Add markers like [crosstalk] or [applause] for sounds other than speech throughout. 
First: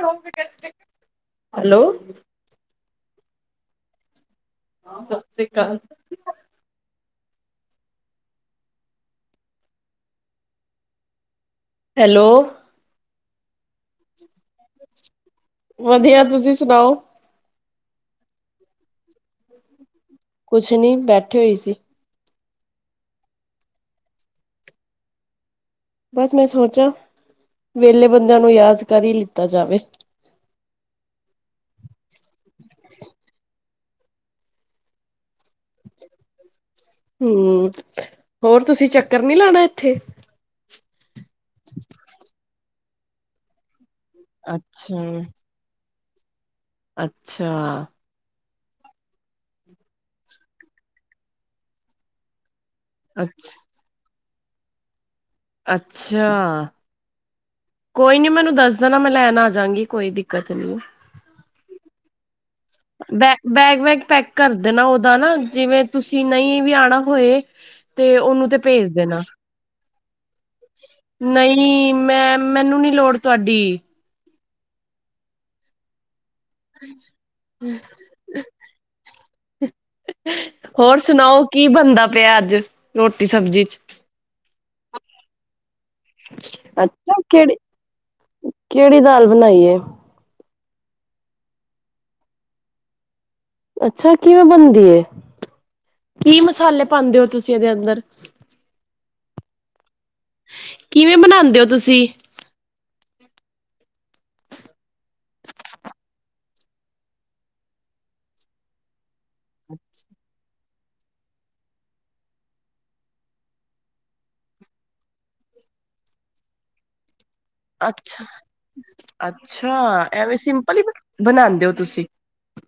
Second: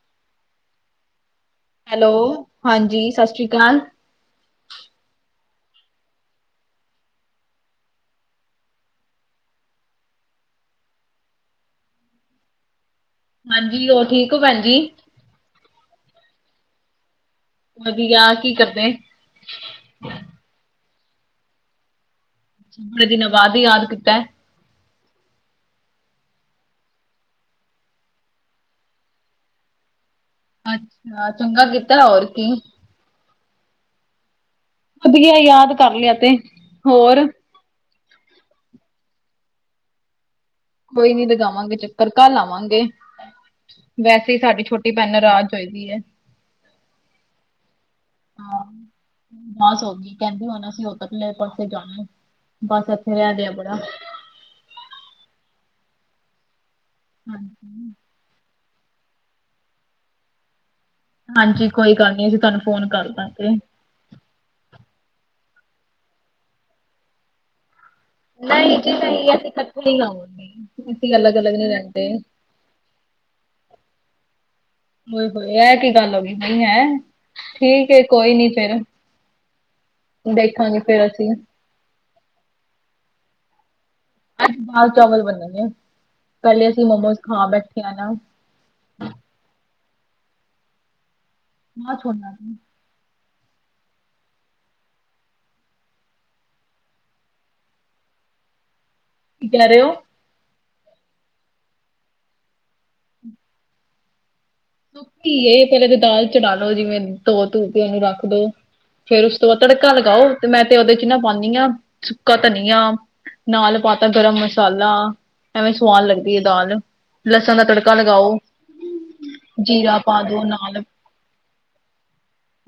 ਰੋਕ ਗੈਸਟਕ ਹੈਲੋ, ਹਾਂਜੀ ਸਸ ਰੀ ਕਾਲ। ਹਾਂ ਸਸ ਰੀ ਕਾਲ। ਹੈਲੋ। ਹਾਂਜੀ, ਹੋਰ ਠੀਕ ਓਂ ਭੈਨ ਜੀ। ਵਦੀਆ ਤੁਸੀਂ ਸਨਾਓ। ਵਦੀਆ ਕੀ ਕਰਦੇ ਕੁਛ ਨੀ ਬੈਠੇ ਹੋਈ ਸੀ। ਬੜੇ ਦਿਨਾਂ ਬਾਦ ਯਾਦ ਕੀਤੈ। ਬਸ ਮੈਂ ਸੋਚਾ, ਵੇਲੇ ਬੰਦੇਆਂ ਨੂੰ ਯਾਦ ਕਰ ਈ ਲਿੱਤਾ ਜਾਵੇ। ਅੱਛਾ, ਚੰਗਾ ਕੀਤਾ ਹੋਰ ਕੀ। ਫਦੀਆ ਯਾਦ ਕਰ ਲਿਆ ਤੇ, ਹੋਰ ਹੂੰ, ਹੋਰ ਤੁਸੀਂ ਚੱਕਰ ਨੀ ਲਾਨਾ ਏਥੇ। ਕੋਈ ਨੀ ਲਗਾਵਾਂਗੇ ਚੱਕਰ ਕੱਲ ਆਵਾਂਗੇ, ਵੈਸੇ ਈ ਸਾਡੀ ਛੋਟੀ ਅੱਛਾ, ਭੈਨ ਨਰਾਜ ਚਈਦੀ ਐ। ਅੱਛਾ। ਬਸ ਹੋ ਗਈ ਕੈਂਦੇ ਹੁਨ ਅਸੀਂ ਓਦਰਲੇ ਪਾਸੇ ਜਾਨੈ ਬਸ ਏਥੇ ਰੈ ਲਿਆ ਅੱਛ ਬੜਾ ਅੱਛੇਆ। ਹਾਂਜੀ। ਕੋਈ ਨੀ ਮੈਨੂੰ ਦੱਸ ਦੇਨਾ ਮੈਂ ਲੈਨ ਆਜਾਾਂਗੀ ਕੋਈ ਦਿੱਕਤ ਨੀ। ਹਾਂਜੀ ਕੋਈ ਗੱਲ ਨੀ ਅਸੀਂ ਤਾਨੂੰ ਬੈ ਬੈਗ ਵੈਗ ਪੈਕ ਕਰ ਦੇਨਾ ਓਦਾ ਨਾ ਜਿਵੇਂ ਤੁਸੀਂ ਨਈਂ ਵੀ ਆਨਾ ਹੋਏ ਤੇ ਓਨੂੰ ਤੇ ਨਹੀਂ ਜੀ ਭੇਜ ਦੇਨਾ, ਨਹੀਂ ਅਸੀਂ ਇਕੱਠੇ ਹੀ ਆਵਾਂਗੇ ਅਸੀਂ ਅਲੱਗ ਅਲੱਗ ਨਹੀਂ ਨਈੰ ਰਹਿੰਦੇ ਮੈਂ ਮੈਨੂੰ ਨੀ ਲੋੜ ਤੁਆਡੀ। ਹੋਏ -ਹੋਏ ਐ ਕੀ ਗੱਲ ਹੋ ਗਈ ਹੋਈ ਐ ਠੀਕ ਐ ਕੋਈ ਨੀ ਫੇਰ। ਦੇਖਾਂਗੇ ਫਿਰ। ਸਨਾਓ ਕੀ ਬਨਦਾ ਪਿਆ ਅੱਜ ਰੋਟੀ ਸਬਜੀ ਚ। ਅੱਜ ਦਾਲ ਚਾਵਲ ਬਨਦੇ ਪਏਂ ਨੇ, ਪੈਲੇ ਅਸੀ ਮੋਮੋਜ਼ ਖਾ ਬੈਠੇ ਆਂ ਨਾ। ਕੇੜੀ ਦਾਲ ਬਨਾਈ ਏ। ਮਾਂਅ ਛੋਲਿਆਂ ਦੀ। ਅੱਛਾ ਕਿਵੇਂ ਬਨਦੀ ਏ ਕੀ ਮਸਾਲੇ ਪਾਂਦੇ ਓ ਤੁਸੀ ਏਦੇ ਅੰਦਰ ਕੀ ਕੈ ਰਏ ਓਂ? ਕਿਵੇਂ ਬਨਾਂਦੇ ਓਂ ਤੁਸੀ? ਸੁੱਕੀ ਏ, ਪੈਲੇ ਤੇ ਦਾਲ ਚੜਾ ਲਓ ਜਿਵੇਂ ਧੋ ਧੂ ਕੇ ਰੱਖ ਦੋ, ਫੇਰ ਉਸ ਤੇ ਓ ਤੜਕਾ ਲਗਾਓ ਤੇ ਮੈਂ ਤੇ ਓਦੇ ਚ ਨਾ ਪਾਂਨੀਂ ਆਂ ਸੁੱਕਾ ਧਨੀਆ ਨਾਲ ਪਾਤਾ ਗਰਮ ਮਸਾਲਾ, ਐਵੇਂ ਸੁਆਦ ਲੱਗਦੀ ਐ ਦਾਲ। ਲਸਣ ਦਾ ਤੜਕਾ ਅੱਛਾ ਲਗਾਓ। ਅੱਛਾ! ਜੀਰਾ ਪਾ ਐਵੇਂ ਦੋ ਸਿੰਪਲ ਨਾਲ ਹੀ ਬਨ, ਬਨਾਉਂਦੇ ਹੋ ਤੁਸੀ?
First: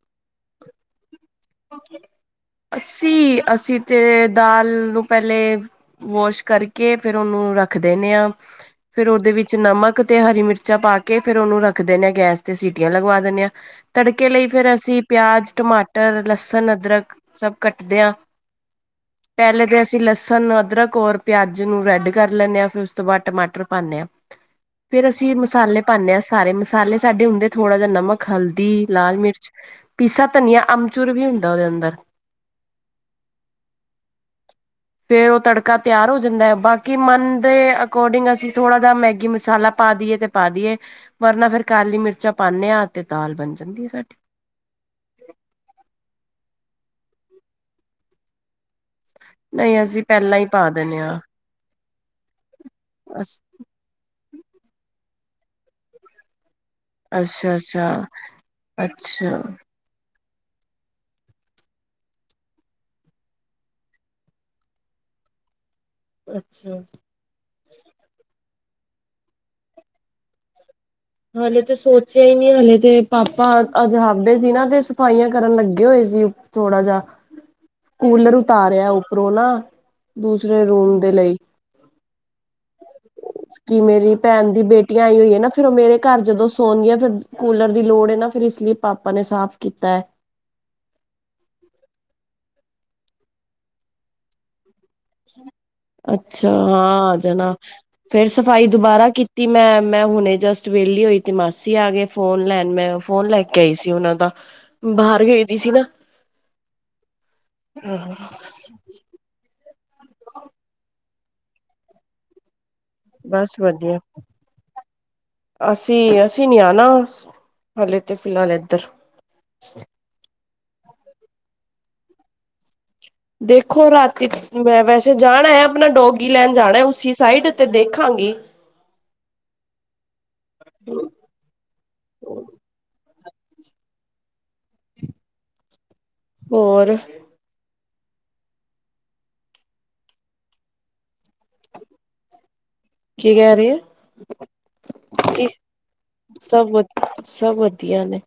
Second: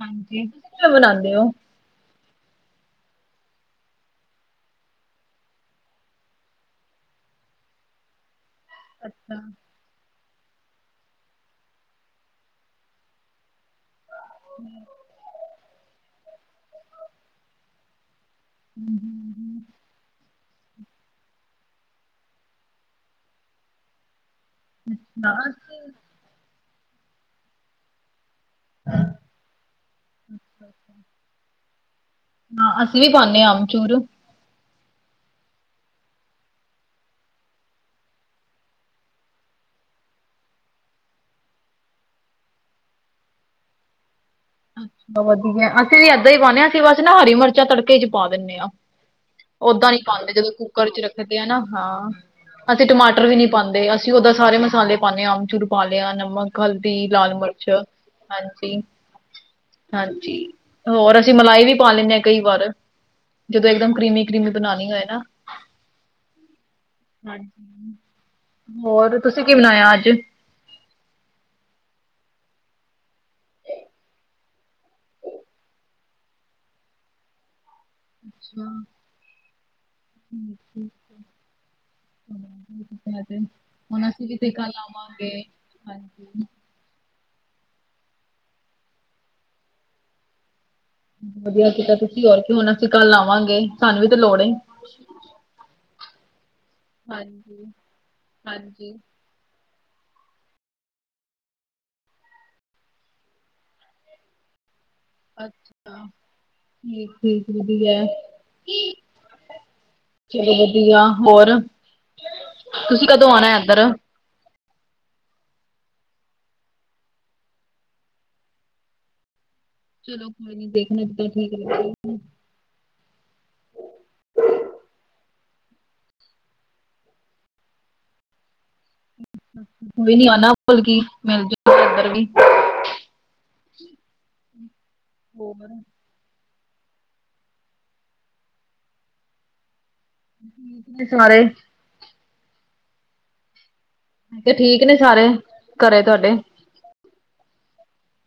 ਹਾਂਜੀ! ਤੁਸੀ ਕਿਵੇਂ ਬਨਾਉਂਦੇ ਹੋ? [inaudible] ਅੱਸੀ-ਅੱਸੀ ਤੇ ਦਾਲ ਨੂੰ ਪਹਿਲੇ ਵੋਸ਼ ਕਰਕੇ ਫਿਰ ਉਹਨੂੰ ਰੱਖ ਦਿਨੇਂ ਆ। ਫੇਰ ਉਹਦੇ ਅੱਛਾ ਹਮ, ਵਿੱਚ ਨਮਕ ਤੇ ਹਰੀ ਮਿਰਚਾਂ ਪਾ ਕੇ, ਫੇਰ ਉਹਨੂੰ ਰੱਖ ਦਿਨੇ ਹਾਂ ਗੈਸ ਤੇ। ਸੀਟੀਆਂ ਲਗਵਾ ਦਿੰਨੇਂਆਂ। ਤੜਕੇ ਲਈ ਫੇਰ ਅਸੀ ਪਿਆਜ, ਟਮਾਟਰ, ਲੱਸਣ, ਅਦਰਕ, ਸਭ ਕੱਟਦੇ ਹਾਂ। ਅਹਮ, ਹਮ! ਪਹਿਲੇ ਤੇ ਅਸੀ ਲੱਸਣ, ਅਦਰਕ ਔਰ ਪਿਆਜ ਨੂੰ ਰੈੱਡ ਕਰ ਲੈਂਨੇਂ ਹਾਂ। ਫਿਰ ਉਸ ਤੋ ਬਾਅਦ ਟਮਾਟਰ ਪਾਉਂਨੇਂ ਹਾਂ। ਫੇਰ ਅਸੀ ਅੱਛਾ ਮਸਾਲੇ ਅਸੀਂ ਪਾਉਨੇਂ ਹਾਂ। ਸਾਰੇ ਮਸਾਲੇ ਸਾਡੇ ਹੁੰਦੇ, ਥੋੜਾ ਜਿਹਾ ਨਮਕ। ਇਕ ਹਲਦੀ, ਲਾਲ ਮਿਰਚ, ਪੀਸਾ ਧਨੀਆ, ਅਮਚੁਰ ਵੀ ਹੁੰਦਾ ਉਹਦੇ ਅੰਦਰ। ਹਾਂ! ਅਸੀ ਵੀ ਪਾਉਂਨੇਂ ਹਾਂ ਅਮਚੂਰ। [inaudible] ਫੇਰ ਉਹ ਤੜਕਾ ਤਿਆਰ ਹੋ ਜਾਂਦਾ ਹੈ। ਬਾਕੀ ਮੰਨ ਦੇ ਅਕੋਰਡਿੰਗ ਅਸੀ ਥੋੜਾ ਜਿਹਾ ਮੈਗੀ ਮਸਾਲਾ ਪਾ ਦਈਏ। ਤੇ ਪਾ ਦਈਏ, ਵਰਨਾ ਫਿਰ ਕਾਲੀ ਮਿਰਚਾਂ ਪਾਉਂਨੇਂ ਹਾਂ। ਤੇ ਦਾਲ ਬਨ ਜਾਂਦੀ ਹੈ ਸਾਡੀ। ਅੱਛਾ! ਵਧੀਆ, ਅਸੀ ਵੀ ਇਹਦਾਂ ਹੀ ਕਰਨੇ ਹਾਂ। ਅਸੀ ਬਸ ਨਾ, ਹਰੀ ਮਿਰਚਾਂ ਤੜਕੇ ਚ ਹੀ ਪਾ ਦਿੰਨੇਂ ਹਾਂ। ਨਹੀਂ ਓਹਦਾਂ ਈ ਅਸੀਂ ਪਾਉਂਦੇ ਪਹਿਲਾਂ ਹੀ ਜਦੋ ਪਾ ਕੁੂੱਕਰ ਦਿੰਦੇ ਚ ਹਾਂ ਰੱਖਦੇ ਏਂ ਨਾ। ਹਾਂ! ਅਸੀ ਟਿਮਾਟਰ ਵੀ ਨੀ ਅੱਛਾ ਪਾਉਂਦੇ, ਅਸੀ ਉਹਦੋ ਸਾਰੇ ਮਸਾਲੇ ਪਾਉਂਨੇਂ ਹਾਂ। ਆਮਚੂਰ ਪਾ ਲਿਆ, ਨਮਕ, ਹਲਦੀ। ਹਲਦੀ, ਲਾਲ ਅੱਛਾ ਮਿਰਚ, ਹਾਂਜੀ। ਅੱਛਾ! ਹਾਂਜੀ! ਹੋਰ ਅਸੀ ਮਲਾਈ ਵੀ ਪਾ ਲੈਂਨੇਂ ਆ, ਕਈ ਵਾਰ। ਜਦੋ ਇੱਕਦਮ ਕਰੀਮੀ-ਕਰੀਮੀ ਬਨਾਉਨੀ ਹੋਏ ਨਾ। ਅੱਛਾ! ਹਾਂਜੀ! ਹੋਰ ਤੁਸੀ ਕੀ ਬਣਾਇਆ ਅੱਜ? ਹਲੇ ਤੇ ਸੋਚਿਆ ਹੀ ਨਹੀਂ। ਹਲੇ ਤੇ ਪਾਪਾ, ਅੱਜ ਹਾਫ ਡੇ ਸੀ ਨਾ। ਤੇ ਸਫਾਈਆਂ ਕਰਨ ਲੱਗੇ ਹੋਏ ਸੀ। ਥੋੜਾ ਜਿਹਾ ਕੂਲਰ ਹਾਂ, ਉਤਾਰਿਆ, ਉੱਪਰੋਂ ਨਾ। ਦੂਸਰੇ ਰੂਮ ਦੇ ਲਈ। ਕਿ [inaudible] ਹੁਨ ਮੇਰੀ ਅਸੀ ਵੀ ਤੇ ਕਲ ਆਵਾਂਗੇ। ਹਾਂਜੀ! ਜਦੋ ਸੋਂਹਨੀਂਆ, ਫਿਰ ਕੂਲਰ ਦੀ ਲੋੜ ਹੈ ਨਾ। ਫਿਰ ਇਸ ਲਈ ਪਾਪਾ ਨੇ ਸਾਫ਼ ਕੀਤਾ ਹੈ। ਵਧੀਆ ਕੀਤਾ ਤੁਸੀ। ਹੋਰ ਕੀ! ਹੁਣ ਅਸੀ ਕੱਲ ਆਵਾਂਗੇ। ਸਾਨੂੰ ਵੀ ਤੇ ਲੋੜ ਏ। ਅੱਛਾ! ਹਾਂ ਆ ਜਾਨਾ, ਹਾਂਜੀ ਫੇਰ ਸਫ਼ਾਈ ਹਾਂਜੀ ਦੁਬਾਰਾ ਕੀਤੀ ਤੇ ਮੈਂ, ਮੈਂ ਹੁਣੇ ਜਸਟ ਵਿਹਲੀ ਹੋਈ। ਤੇ ਮਾਸੀ ਆ ਗਏ ਫੋਨ ਲੈਨ। ਮੈਂ ਫੋਨ ਲੈ ਕੇ ਆਈ ਸੀ ਉਹਨਾਂ ਦਾ। [inaudible] ਗਈ ਦੀ ਸੀ ਨਾ ਅੱਛਾ! ਠੀਕ-ਠੀਕ ਵਧੀਆ ਹਾਂ ਏ। [inaudible] ਚਲੋ ਵਧੀਆ। ਹੋਰ! ਤੁਸੀਂ ਕਦੋਂ ਬਸ ਆਣਾ ਏਧਰ? ਵਧੀਆ। ਅਸੀ, ਅਸੀ ਨੀ ਆਉਨਾਂ ਹਲੇ ਤੇ। ਫਿਲਹਾਲ, ਇਧਰ। ਚਲੋ ਕੋਈ ਨੀ। ਦੇਖਨੇਂ ਹਾਂ, ਜਿੱਦਾਂ ਠੀਕ ਲੱਗੇ ਦੇਖੋ, ਰਾਤੀ ਮੈਂ ਵੈਸੇ ਜਾਣਾ ਹੈ। ਆਪਣਾ ਡੋਗੀ ਲੈਣ ਜਾਣਾ ਏ, ਉਸੀ ਸਾਈਡ। ਤੇ ਦੇਖਾਂਗੀ। ਕੋਈ ਨੀ ਆਨਾ ਇਧਰ ਵੀ, ਕੇ ਮਿਲ ਜੇ ਓ ਇੱਧਰ ਵੀ। ਹੋਰ ਹੋਰ? ਠੀਕ ਨੇ ਸਾਰੇ। ਕੀ ਕਹਿ ਰਹੀ ਐ। ਤੇ ਠੀਕ ਨੇ ਸਾਰੇ ਘਰੇ ਤੁਹਾਡੇ? ਸਭ ਵ ਸਭ ਵਧੀਆ ਨੇ।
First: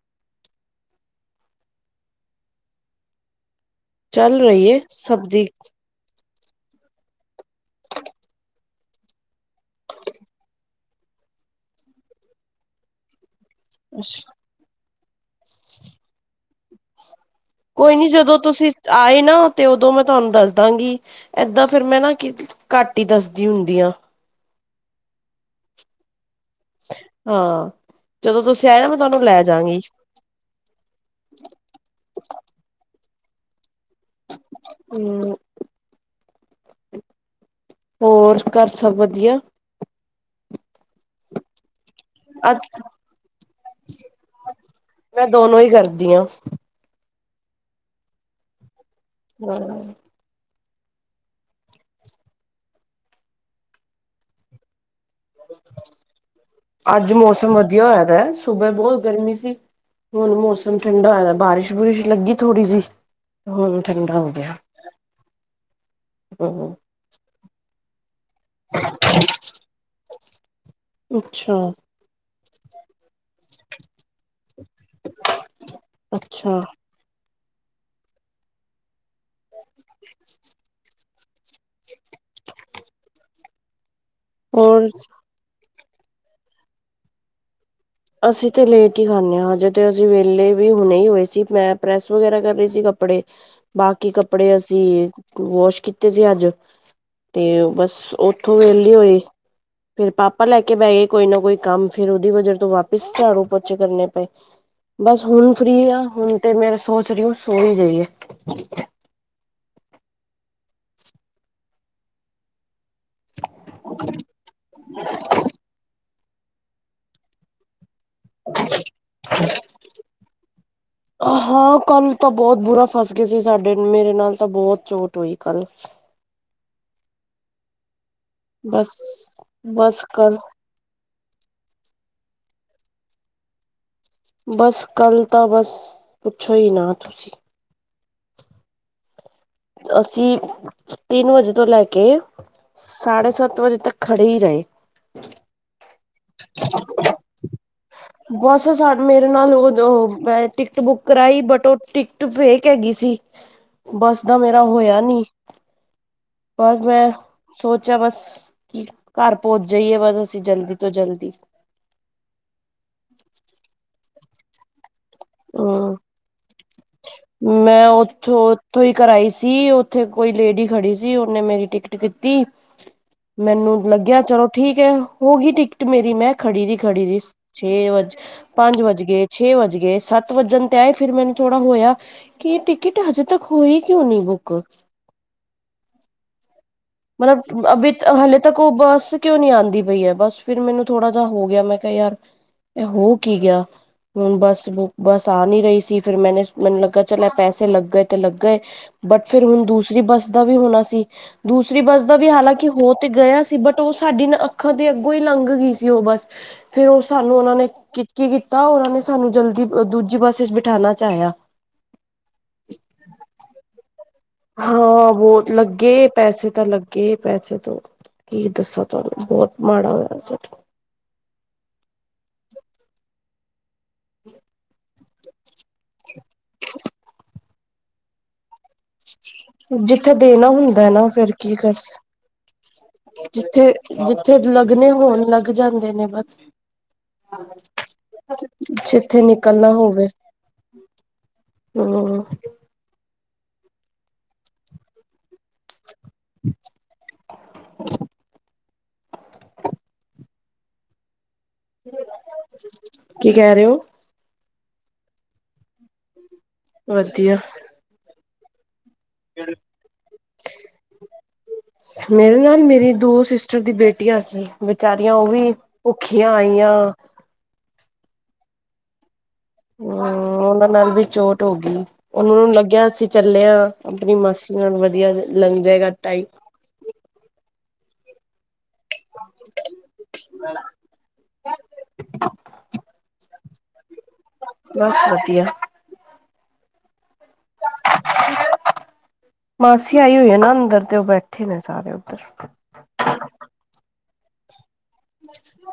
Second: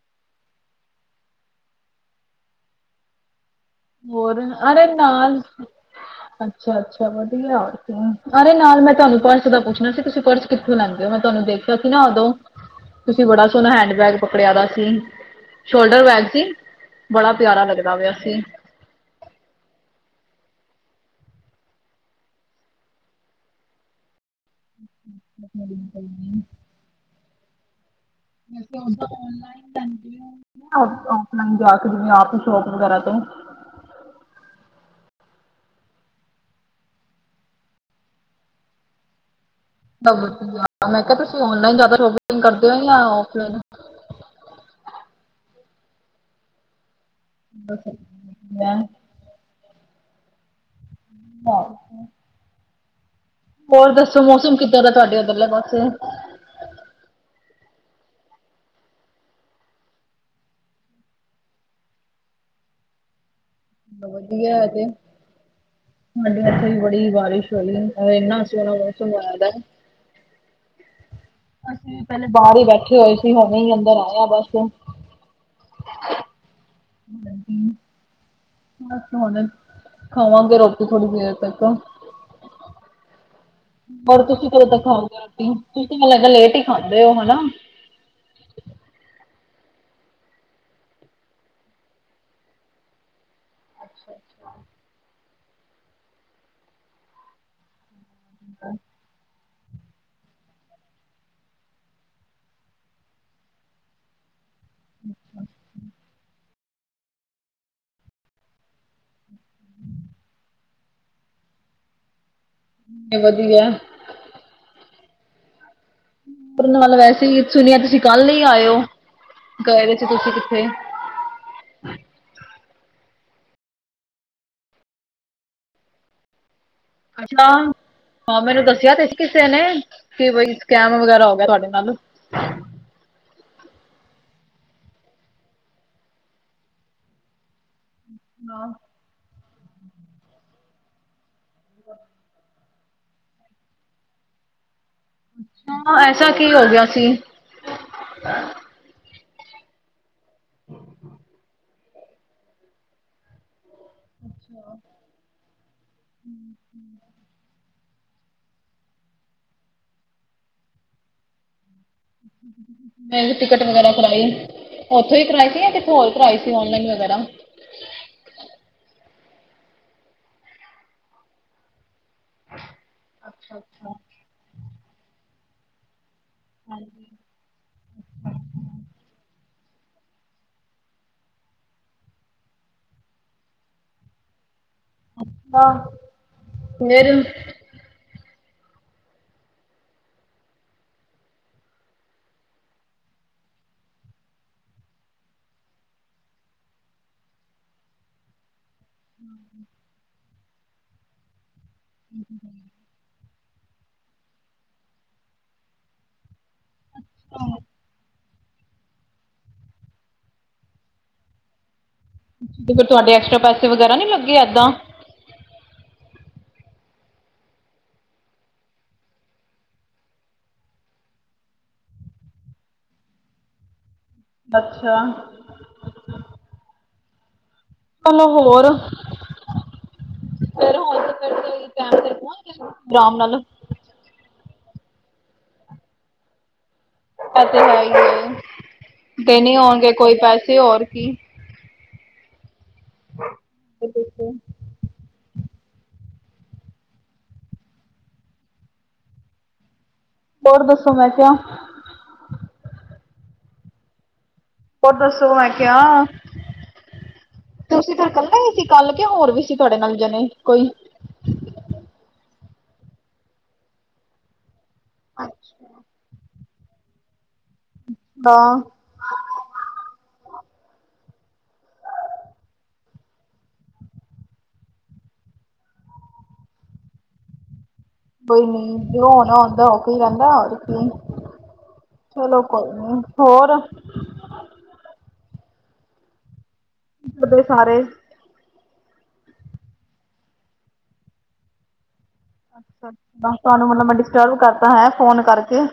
ਚੱਲ ਹੋਰ ਰਹੀਏ ਸਭ ਦੀ। ਅੱਛਾ- ਅੱਛਾ ਵਧੀਆ ਅਰੇ ਨਾਲ ਮੈਂ ਤੁਹਾਨੂੰ ਪਰਸ ਦਾ ਪੁੱਛਣਾ ਸੀ ਤੁਸੀਂ ਪਰਸ ਕਿੱਥੋਂ ਲੰਘਦੇ ਹੋ, ਮੈਂ ਤੁਹਾਨੂੰ ਦੇਖਿਆ ਸੀ ਨਾ ਉਦੋਂ ਤੁਸੀਂ ਬੜਾ ਸੋਹਣਾ ਹੈਂਡ ਬੈਗ ਪਕੜਿਆ ਵੇ ਸੀ, ਸ਼ੋਲਡਰ ਬੈਗ ਸੀ। ਬੜਾ ਪਿਆਰਾ ਲੱਗਦਾ ਕੋਈ ਨੀ ਪਿਆ ਸੀ। ਜਦੋਂ ਤੁਸੀਂ ਆਏ ਨਾ, ਤੇ ਉਦੋਂ ਮੈਂ ਤੁਹਾਨੂੰ ਦੱਸ ਦਾਂਗੀ, ਏਦਾਂ ਫਿਰ ਮੈਂ ਨਾ ਕੀ ਘੱਟ ਹੀ ਦੱਸਦੀ ਹੁੰਦੀ ਆ। [inaudible] ਹਾਂ, ਜਦੋਂ ਤੁਸੀਂ ਆਏ ਨਾ ਮੈਂ ਤੁਹਾਨੂੰ ਲੈ ਜਾਗੀ। ਫਲਾਈਨ ਜਾ ਕੇ ਜਿਵੇਂ ਆਪ ਸ਼ੋਪ ਵਗੈਰਾ ਤੋਂ ਹੂੰ। ਹੋਰ ਘਰ ਸਭ ਵਧੀਆ? ਮੈਂ ਕਿਹਾ ਤੁਸੀਂ ਔਨਲਾਈਨ ਜ਼ਿਆਦਾ ਸ਼ੋਪਿੰਗ ਅੱਜ ਕਰਦੇ ਹੋ ਜਾਂ ਓਫਲਾਈਨ? ਮੈਂ ਦੋਨੋ ਹੀ ਕਰਦੀ ਆ। [unintelligible] [inaudible] ਨਾ ਹੋਰ ਦੱਸੋ ਮੌਸਮ ਕਿੱਦਾਂ ਦਾ ਤੁਹਾਡੇ ਉੱਧਰਲੇ ਪਾਸੇ? ਅੱਜ ਮੌਸਮ ਵਧੀਆ ਹੋਇਆ ਵੇ ਦਾ ਸੂਬੇ ਬਹੁਤ ਗਰਮੀ ਸੀ। ਹੁਣ ਮੌਸਮ ਠੰਡਾ ਹੋਇ ਬਾਰਿਸ਼ ਬੁਰਿਸ਼ ਲੱਗੀ ਥੋੜੀ ਜੀ। ਵਧੀਆ ਜੇ, ਸਾਡੀ ਇੱਥੇ ਹਮ ਵੀ ਬੜੀ ਬਾਰਿਸ਼ ਹੋਈ, ਉਹ ਇਨਾ ਸੋਣਾ ਮੌਸਮ ਬਣਾਦਾ ਅੱਛਾ ਅਸੀਂ ਪਹਿਲੇ ਹੀ ਬਾਹਰ ਬੈਠੇ ਹੋਏ ਸੀ, ਹੁਣੇ ਹੀ ਅੰਦਰ ਆਇਆ ਬਸ। ਅੱਛਾ। ਬਸ ਹੁਣ, ਖਾਵਾਂਗੇ ਰੋਟੀ ਥੋੜੀ ਦੇਰ ਤੱਕ। ਹੋਰ ਤੁਸੀਂ ਕਦੋਂ ਤੱਕ ਹੋਰ ਖਾਓਗੇ ਰੋਟੀ, ਤੁਸੀਂ ਤਾਂ ਮੈਨੂੰ ਲੱਗਦਾ ਲੇਟ ਹੀ ਖਾਂਦੇ ਹੋ ਹਨਾ? ਅਸੀਂ ਤੇ ਲੇਟ ਹੀ ਖਾਂਨੇ ਆ, ਹਜੇ ਤੇ ਅਸੀਂ ਵਹਲੇ ਵੀ ਹੁਣੇ ਹੀ ਹੋਏ ਸੀ, ਮੈਂ ਪ੍ਰੈਸ ਵਗੈਰਾ ਕਰ ਰਹੀ ਸੀ ਕੱਪੜੇ। ਬਾਕੀ ਕੱਪੜੇ ਅਸੀਂ ਵਾਸ਼ ਕੀਤੇ ਸੀ ਅੱਜ ਤੇ ਬਸ ਉੱਥੋਂ ਵਿਹਲੇ ਹੋਏ ਫੇਰ ਪਾਪਾ ਲੈ ਕੇ ਬਹਿ ਗਏ ਕੋਈ ਨਾ ਕੋਈ ਕੰਮ, ਫੇਰ ਉਹਦੀ ਵਜਾ ਤੋਂ ਵਾਪ ਪਿਸ ਝਾੜੂ ਪੋਚੇ ਕਰਨੇ ਪਏ, ਬਸ ਹੁਣ ਫਰੀ ਆ ਹੁਣ ਤੇ ਮੇਰੇ ਸੋਚ ਰਹੀ ਹੂ ਸੋ ਹੀ ਜਾਈਏ। ਵਧੀਆ। [unintelligible] ਉਨ ਵ ਵੈਸੇ ਹੀ ਸੁਣਿਆ ਤੁਸੀਂ ਕੱਲ ਲਈ ਆਏ ਹੋ। ਗਏ ਸੀ ਤੁਸੀਂ ਕਿੱਥੇ? ਹਾਂ, ਕੱਲ ਤਾਂ ਬਹੁਤ ਬੁਰਾ ਫਸ ਗਏ ਸੀ, ਸਾਡੇ ਮੇਰੇ ਨਾਲ ਤਾਂ ਬਹੁਤ ਚੋਟ ਹੋਈ ਕੱਲ। ਅੱਛਾ, ਹਾਂ ਮੈਨੂੰ ਦੱਸਿਆ ਬਸ ਤੇ ਕਿਸੇ ਨੇ, ਬਸ ਕਿ ਕੱਲ ਬਈ ਸਕੈਮ ਵਗੈਰਾ ਹੋ ਗਿਆ ਤੁਹਾਡੇ ਨਾਲ। ਬਸ ਕੱਲ ਤਾਂ ਬਸ ਪੁੱਛੋ ਹੀ ਨਾ ਤੁਸੀਂ। ਹਾਂ। ਅਸੀਂ ਤਿੰਨ ਵਜੇ ਤੋਂ ਲੈ ਕੇ ਸਾਢੇ ਸੱਤ ਵਜੇ ਤੱਕ ਖੜੇ ਹੀ ਰਹੇ। ਅੱਛਾ, ਐਸਾ ਕੀ ਹੋ ਗਿਆ ਸੀ? ਬਸ ਸਾ ਮੇਰੇ ਨਾਲ ਉਹ ਉਹੋ ਟਿਕਟ ਬੁੱਕ ਕਰਾਈ, ਬਟ ਉਹ ਟਿ ਕਟ ਫੇਕ ਹੈਗੀ ਸੀ। ਬਸ ਦਾ ਮੇਰਾ ਹੋਇਆ ਨੀ ਬਸ ਮੈਂ ਸੋਚੇਆ ਬਸ ਕੇ ਘਰ ਪਹੁੰਚ ਜਾਈਏ ਬਸ ਅਸੀਂ ਜਲਦੀ ਤੋਂ ਜਲਦੀ। ਮੈ ਵੀ ਟਿਕਟ ਵਗੈਰਾ ਕਰਾਈ ਓਥੋਂ ਈ ਕਰਾਈ ਸੀ ਤੇ ਹੂੰ। ਹੋਰ ਕਰਾਈ ਸੀ ਔਨਲਾਈਨ ਵਗੈਰਾ। [inaudible] ਮੈਂ ਓਥੋਂ-ਓਥੋਂ ਈ ਕਰਾਈ ਸੀ ਓਥੇ ਕੋਈ ਲੇਡੀ ਖੜੀ ਸੀ ਓਨੇ ਮੇਰੀ ਟਿਕ ਟ ਕੀਤੀ, ਅੱਛਾ ਮੈਨੂੰ ਅੱਛਾ ਲੱਗੇਆ ਚਲੋ ਠੀਕ ਐ ਹੋ ਗਈ ਟਿਕ ਟਿਕਟ ਮੇਰੀ ਮੈਂ ਖੜੀ ਦੀ ਖੜੀ ਰੀ ਸੀ। ਛੇ ਵੱਜ ਪੰਜ ਵੱਜਗੇ, ਛੇ ਵੱਜਗੇ, ਸੱਤ ਵੱਜਨ ਤੇ ਆਏ ਫਿਰ ਮੈਨੂੰ ਥੋੜਾ ਹੋਏਆ ਕੀ ਟਿਕਟ ਹਜੇ ਤੱਕ ਹੋਈ ਕਿਓਂ ਨੀ ਬੁੱਕ। ਅੱਛਾ। ਮਤਲਬ ਅਬੀ ਹਲੇ ਤੱਕ ਓ ਬੱਸ ਕਿਓਂ ਨੀ ਆਂਦੀ ਪਈ ਐ ਬੱਸ ਫਿਰ ਮੈਨੂੰ ਥੋੜਾ ਜਾ ਹੋ ਗੇਆ ਮੈਂ ਕਿਆ ਯਾਰ ਏ ਹੋ ਕੀ ਗੇਆ। ਹੁਨ ਬਸ-ਬਸ ਆ ਨੀ ਰਈ ਸੀ ਫਿਰ ਮੈਨੇ ਮੈਨੂੰ ਲੱਗਾ ਚੱਲ ਪੈਸੇ ਲੱਗ ਗਏ ਤੇ ਲੱਗ ਗਏ। ਬਟ ਫਿਰ ਹੁਨ ਦੂਸਰੀ ਬੱਸ ਦਾ ਵੀ ਹੋਨਾ ਸੀ ਦੂਸਰੀ ਬੱਸ ਦਾ ਵੀ ਹਾਲਾਂਕਿ ਹੋ ਤੇ ਗੇਆ ਸੀ ਬਟ ਓ ਸਾਡੀ ਨਾ ਅੱਖਾਂ ਤੇ ਅੱਗੋਂ ਈ ਲੰਘ ਗਈ ਸੀ ਓ ਬਸ ਫੇਰ ਓ ਸਾਨੂੰ ਓਨਾਂ ਨੇ ਕੀ ਕੀਤਾ ਓਨਾਂ ਨੇ ਸਾਨੂੰ ਜਲਦੀ ਦੂਜੀ ਬੱਸ ਚ ਬਿਠਾਨਾ ਚਾਏਆ। ਤੇ ਫਿਰ ਤੁਆਡੇ ਐਕਸਟਰਾ ਪੈਸੇ ਵਗੈਰਾ ਨੀ ਲੱਗੇ ਐਦਾਂ। ਹਾਂ ਬਹੁਤ ਲੱਗੇ ਪੈਸੇ ਤਾਂ ਲੱਗੇ ਪੈਸੇ ਤੋ ਕੀ ਦੱਸਾਂ ਤੁਆਨੂੰ ਬੋਤ ਮਾੜਾ ਹੋਏਆ ਸਾਡੇ ਨਾਲ। ਬੱਛੇਆ। [unintelligible] ਕੰਮੋ ਹੋਰ ਜਿੱਥੇ ਦੇਨਾ ਫਿਰ ਹੁੰਦਾ ਨਾ ਹੁਣ ਤੇ ਫੇਰ ਫਿਰ ਕੀ ਦੱਸ, ਟਾਈਮ ਸਿਰ ਪਹੁੰਚ ਗਏ ਆਰਾਮ ਨਾਲ ਜਿੱਥੇ ਜਿੱਥੇ ਲੱਗਨੇ ਹੋਨ ਲੱਗ ਜਾਂਦੇ ਨੇ ਬਸ। ਪੈਸੇ ਹੈ ਹੀ ਹੈ ਜਿੱਥੇ ਦੇਣੇ ਨਿਕਲਨਾ ਹੋਣਗੇ ਹੋਵੇ ਕੋਈ ਪੈਸੇ ਹੋਰ ਕੀ ਹੂੰ [inaudible] [unintelligible] ਹੋਰ ਦੱਸੋ ਮੈਂ ਕਿਆ ਕੀ ਕੈ ਰੇ ਓਂ? ਹੋਰ ਦੱਸੋ ਮੈਂ ਕਿਆ ਵਦੀਆ। ਤਸੀਂ ਫਿਰ ਕੱਲੇ ਈ ਸੀ ਕੱਲ ਕੇ ਹੋਰ ਵੀ ਸੀ ਤੁਆਡੇ ਨਾਲ ਜਨੇ ਕੋਈ। ਸੀ ਮੇਰੇ ਨਾਲ ਮੇਰੀ ਦੋ ਸਿਸਟਰ ਦੀਆਂ ਬੇਟੀਆਂ ਸੀ। ਬਚਾਰੀਆਂ ਓਹ ਵੀ ਭੁੱਖੀਆਂ ਆਈਆਂ। ਤਾਂ ਹੂੰ ਓਨਾਂ ਨਾਲ ਵੀ ਚੋਟ ਹੋ ਗੀ। ਓਨਾਂ ਨੂੰ ਲੱਗੇਆ ਅਸੀਂ ਚੱਲੇ ਆਂ ਆਪਨੀ ਮਾਸੀ ਨਾਲ ਵਦੀਆ ਲੰਘ ਜਾਏਗਾ ਟਾਈਮ। ਬਈ ਦੇਓ ਓਦਾਂ ਹੋ ਕੋਈ ਰੈਂਦਾ ਤੁਸੀਂ ਕੀ ਚਲੋ ਕੋਈ ਨੀ ਹੋਰ ਬਸ ਵਦੀਆ‌। ਜਦੋਂ ਸਾਰੇ ਮਾਸੀ ਆਈ ਹੋਈ ਐ ਨਾ ਅੰਦਰ ਤੇ ਓਹ ਬੈਠੇ ਨੇ ਸਾਰੇ ਓਦਰ। ਅੱਛਾ ਬਸ ਤਾਨੂੰ ਮਤਲਬ ਮੈਂ ਡਿਸਟਰਬ ਕਰਤਾ ਹੈਂ ਫੋਨ ਕਰਕੇ।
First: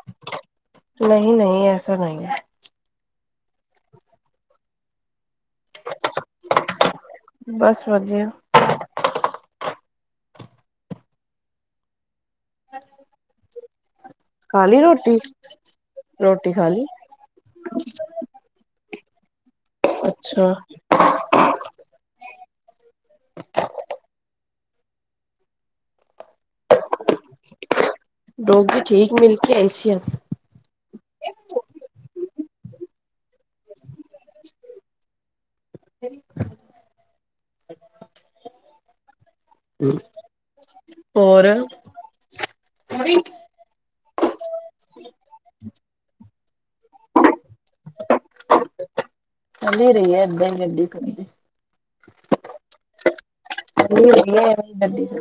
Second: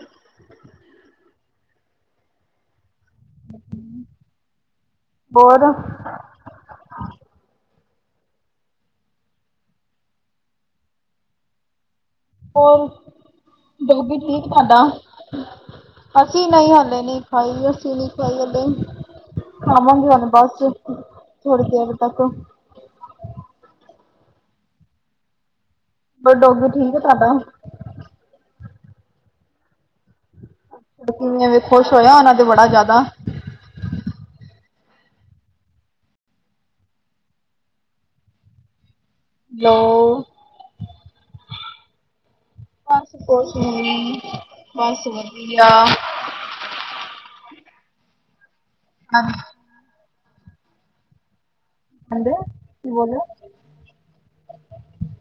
ਨਹੀਂ-ਨਹੀਂ ਐਸਾ ਨਈਂ ਐ। ਹੋਰ? ਬਸ ਵਧੀਆ। ਹੋਰ ਜੋ ਵੀ ਠੀਕ ਖਾ ਤੁਹਾਡਾ। ਲਈ ਰੋਟੀ ਅਸੀਂ ਰੋਟੀ ਖਾ ਨਹੀਂ ਲਈ ਹਾਲੇ ਨਹੀਂ ਖਾਈ ਅਸੀਂ ਨਹੀਂ ਖਵਾਈ ਹਲੇੇ। ਖਾਵਾਂਗੇ ਹੁਣ ਅੱਛਾ ਬਸ ਥੋੜੀ ਦੇਰ ਤੱਕ। ਪਰ ਡੋਗੀ ਠੀਕ ਹੈ ਤੁਹਾਡਾ। ਡੋਗੀ ਠੀਕ ਨਹੀਂ ਐਸੀ ਹ। ਇੰਨੇ ਮੈਂ ਖੁਸ਼ ਹੋਇਆ ਉਹਨਾਂ ਤੇ ਬੜਾ ਜ਼ਿਆਦਾ [unintelligible] ਹੈਲੋ ਹੋਰ ਬਸ ਕੁਛ ਨਹੀਂ ਬਸ ਵਧੀਆ। [unintelligible] ਚੱਲ ਰਹੀ ਇਦਾਂ ਗੱਡੀ ਚੱਲੀ। ਕਹਿੰਦੇ ਕੀ ਬੋਲਿਆ। ਚੱਲ ਰਹੀ ਗੱਡੀ ਤੇ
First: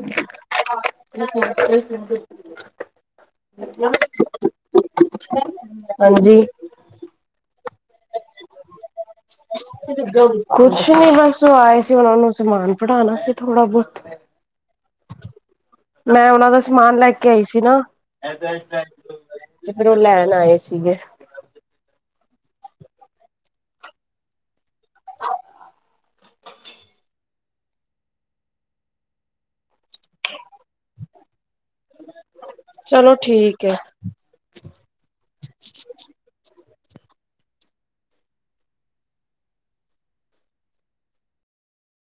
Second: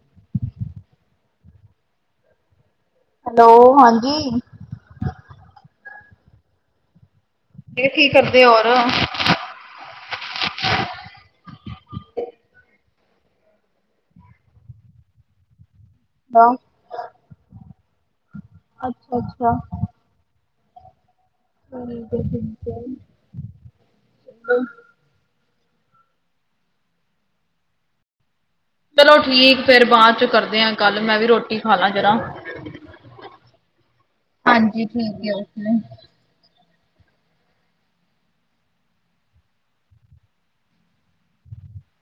[unintelligible] ਹੈਲੋ ਅੱਛਾ ਹਾਂਜੀ। ਮੈਂ ਕਿਹਾ ਹਾਂਜੀ ਇਹ ਕੀ ਕਰਦੇ ਹੋਰ। ਕੁਛ ਨੀ ਬਸ ਉਹ ਆਏ ਸੀ ਉਹਨੂੰ ਸਮਾਨ ਫੜਾਣਾ ਸੀ ਥੋੜਾ ਬਹੁਤ। ਮੈਂ ਉਹਨਾ ਬਸ ਦਾ ਸਮਾਨ ਲੈ ਕੇ ਆਈ ਸੀ ਨਾ। ਅੱਛਾ ਅੱਛਾ ਤੇ ਫਿਰ ਉਹ ਲੈਣ ਆਏ ਸੀਗੇ। ਹੁਣ ਤੇ ਠੀਕ ਹੈ। [unintelligible] ਚਲੋ ਠੀਕ ਫਿਰ ਬਾਅਦ ਚ ਕਰਦੇ ਆ ਕੱਲ ਮੈਂ ਵੀ ਰੋ। ਰੋਟੀ ਖਾਲਾ ਜਰਾ ਚਲੋ ਠੀਕ ਹੈ ਹਾਂਜੀ ਠੀਕ ਆ ਉਸ ਨੇ।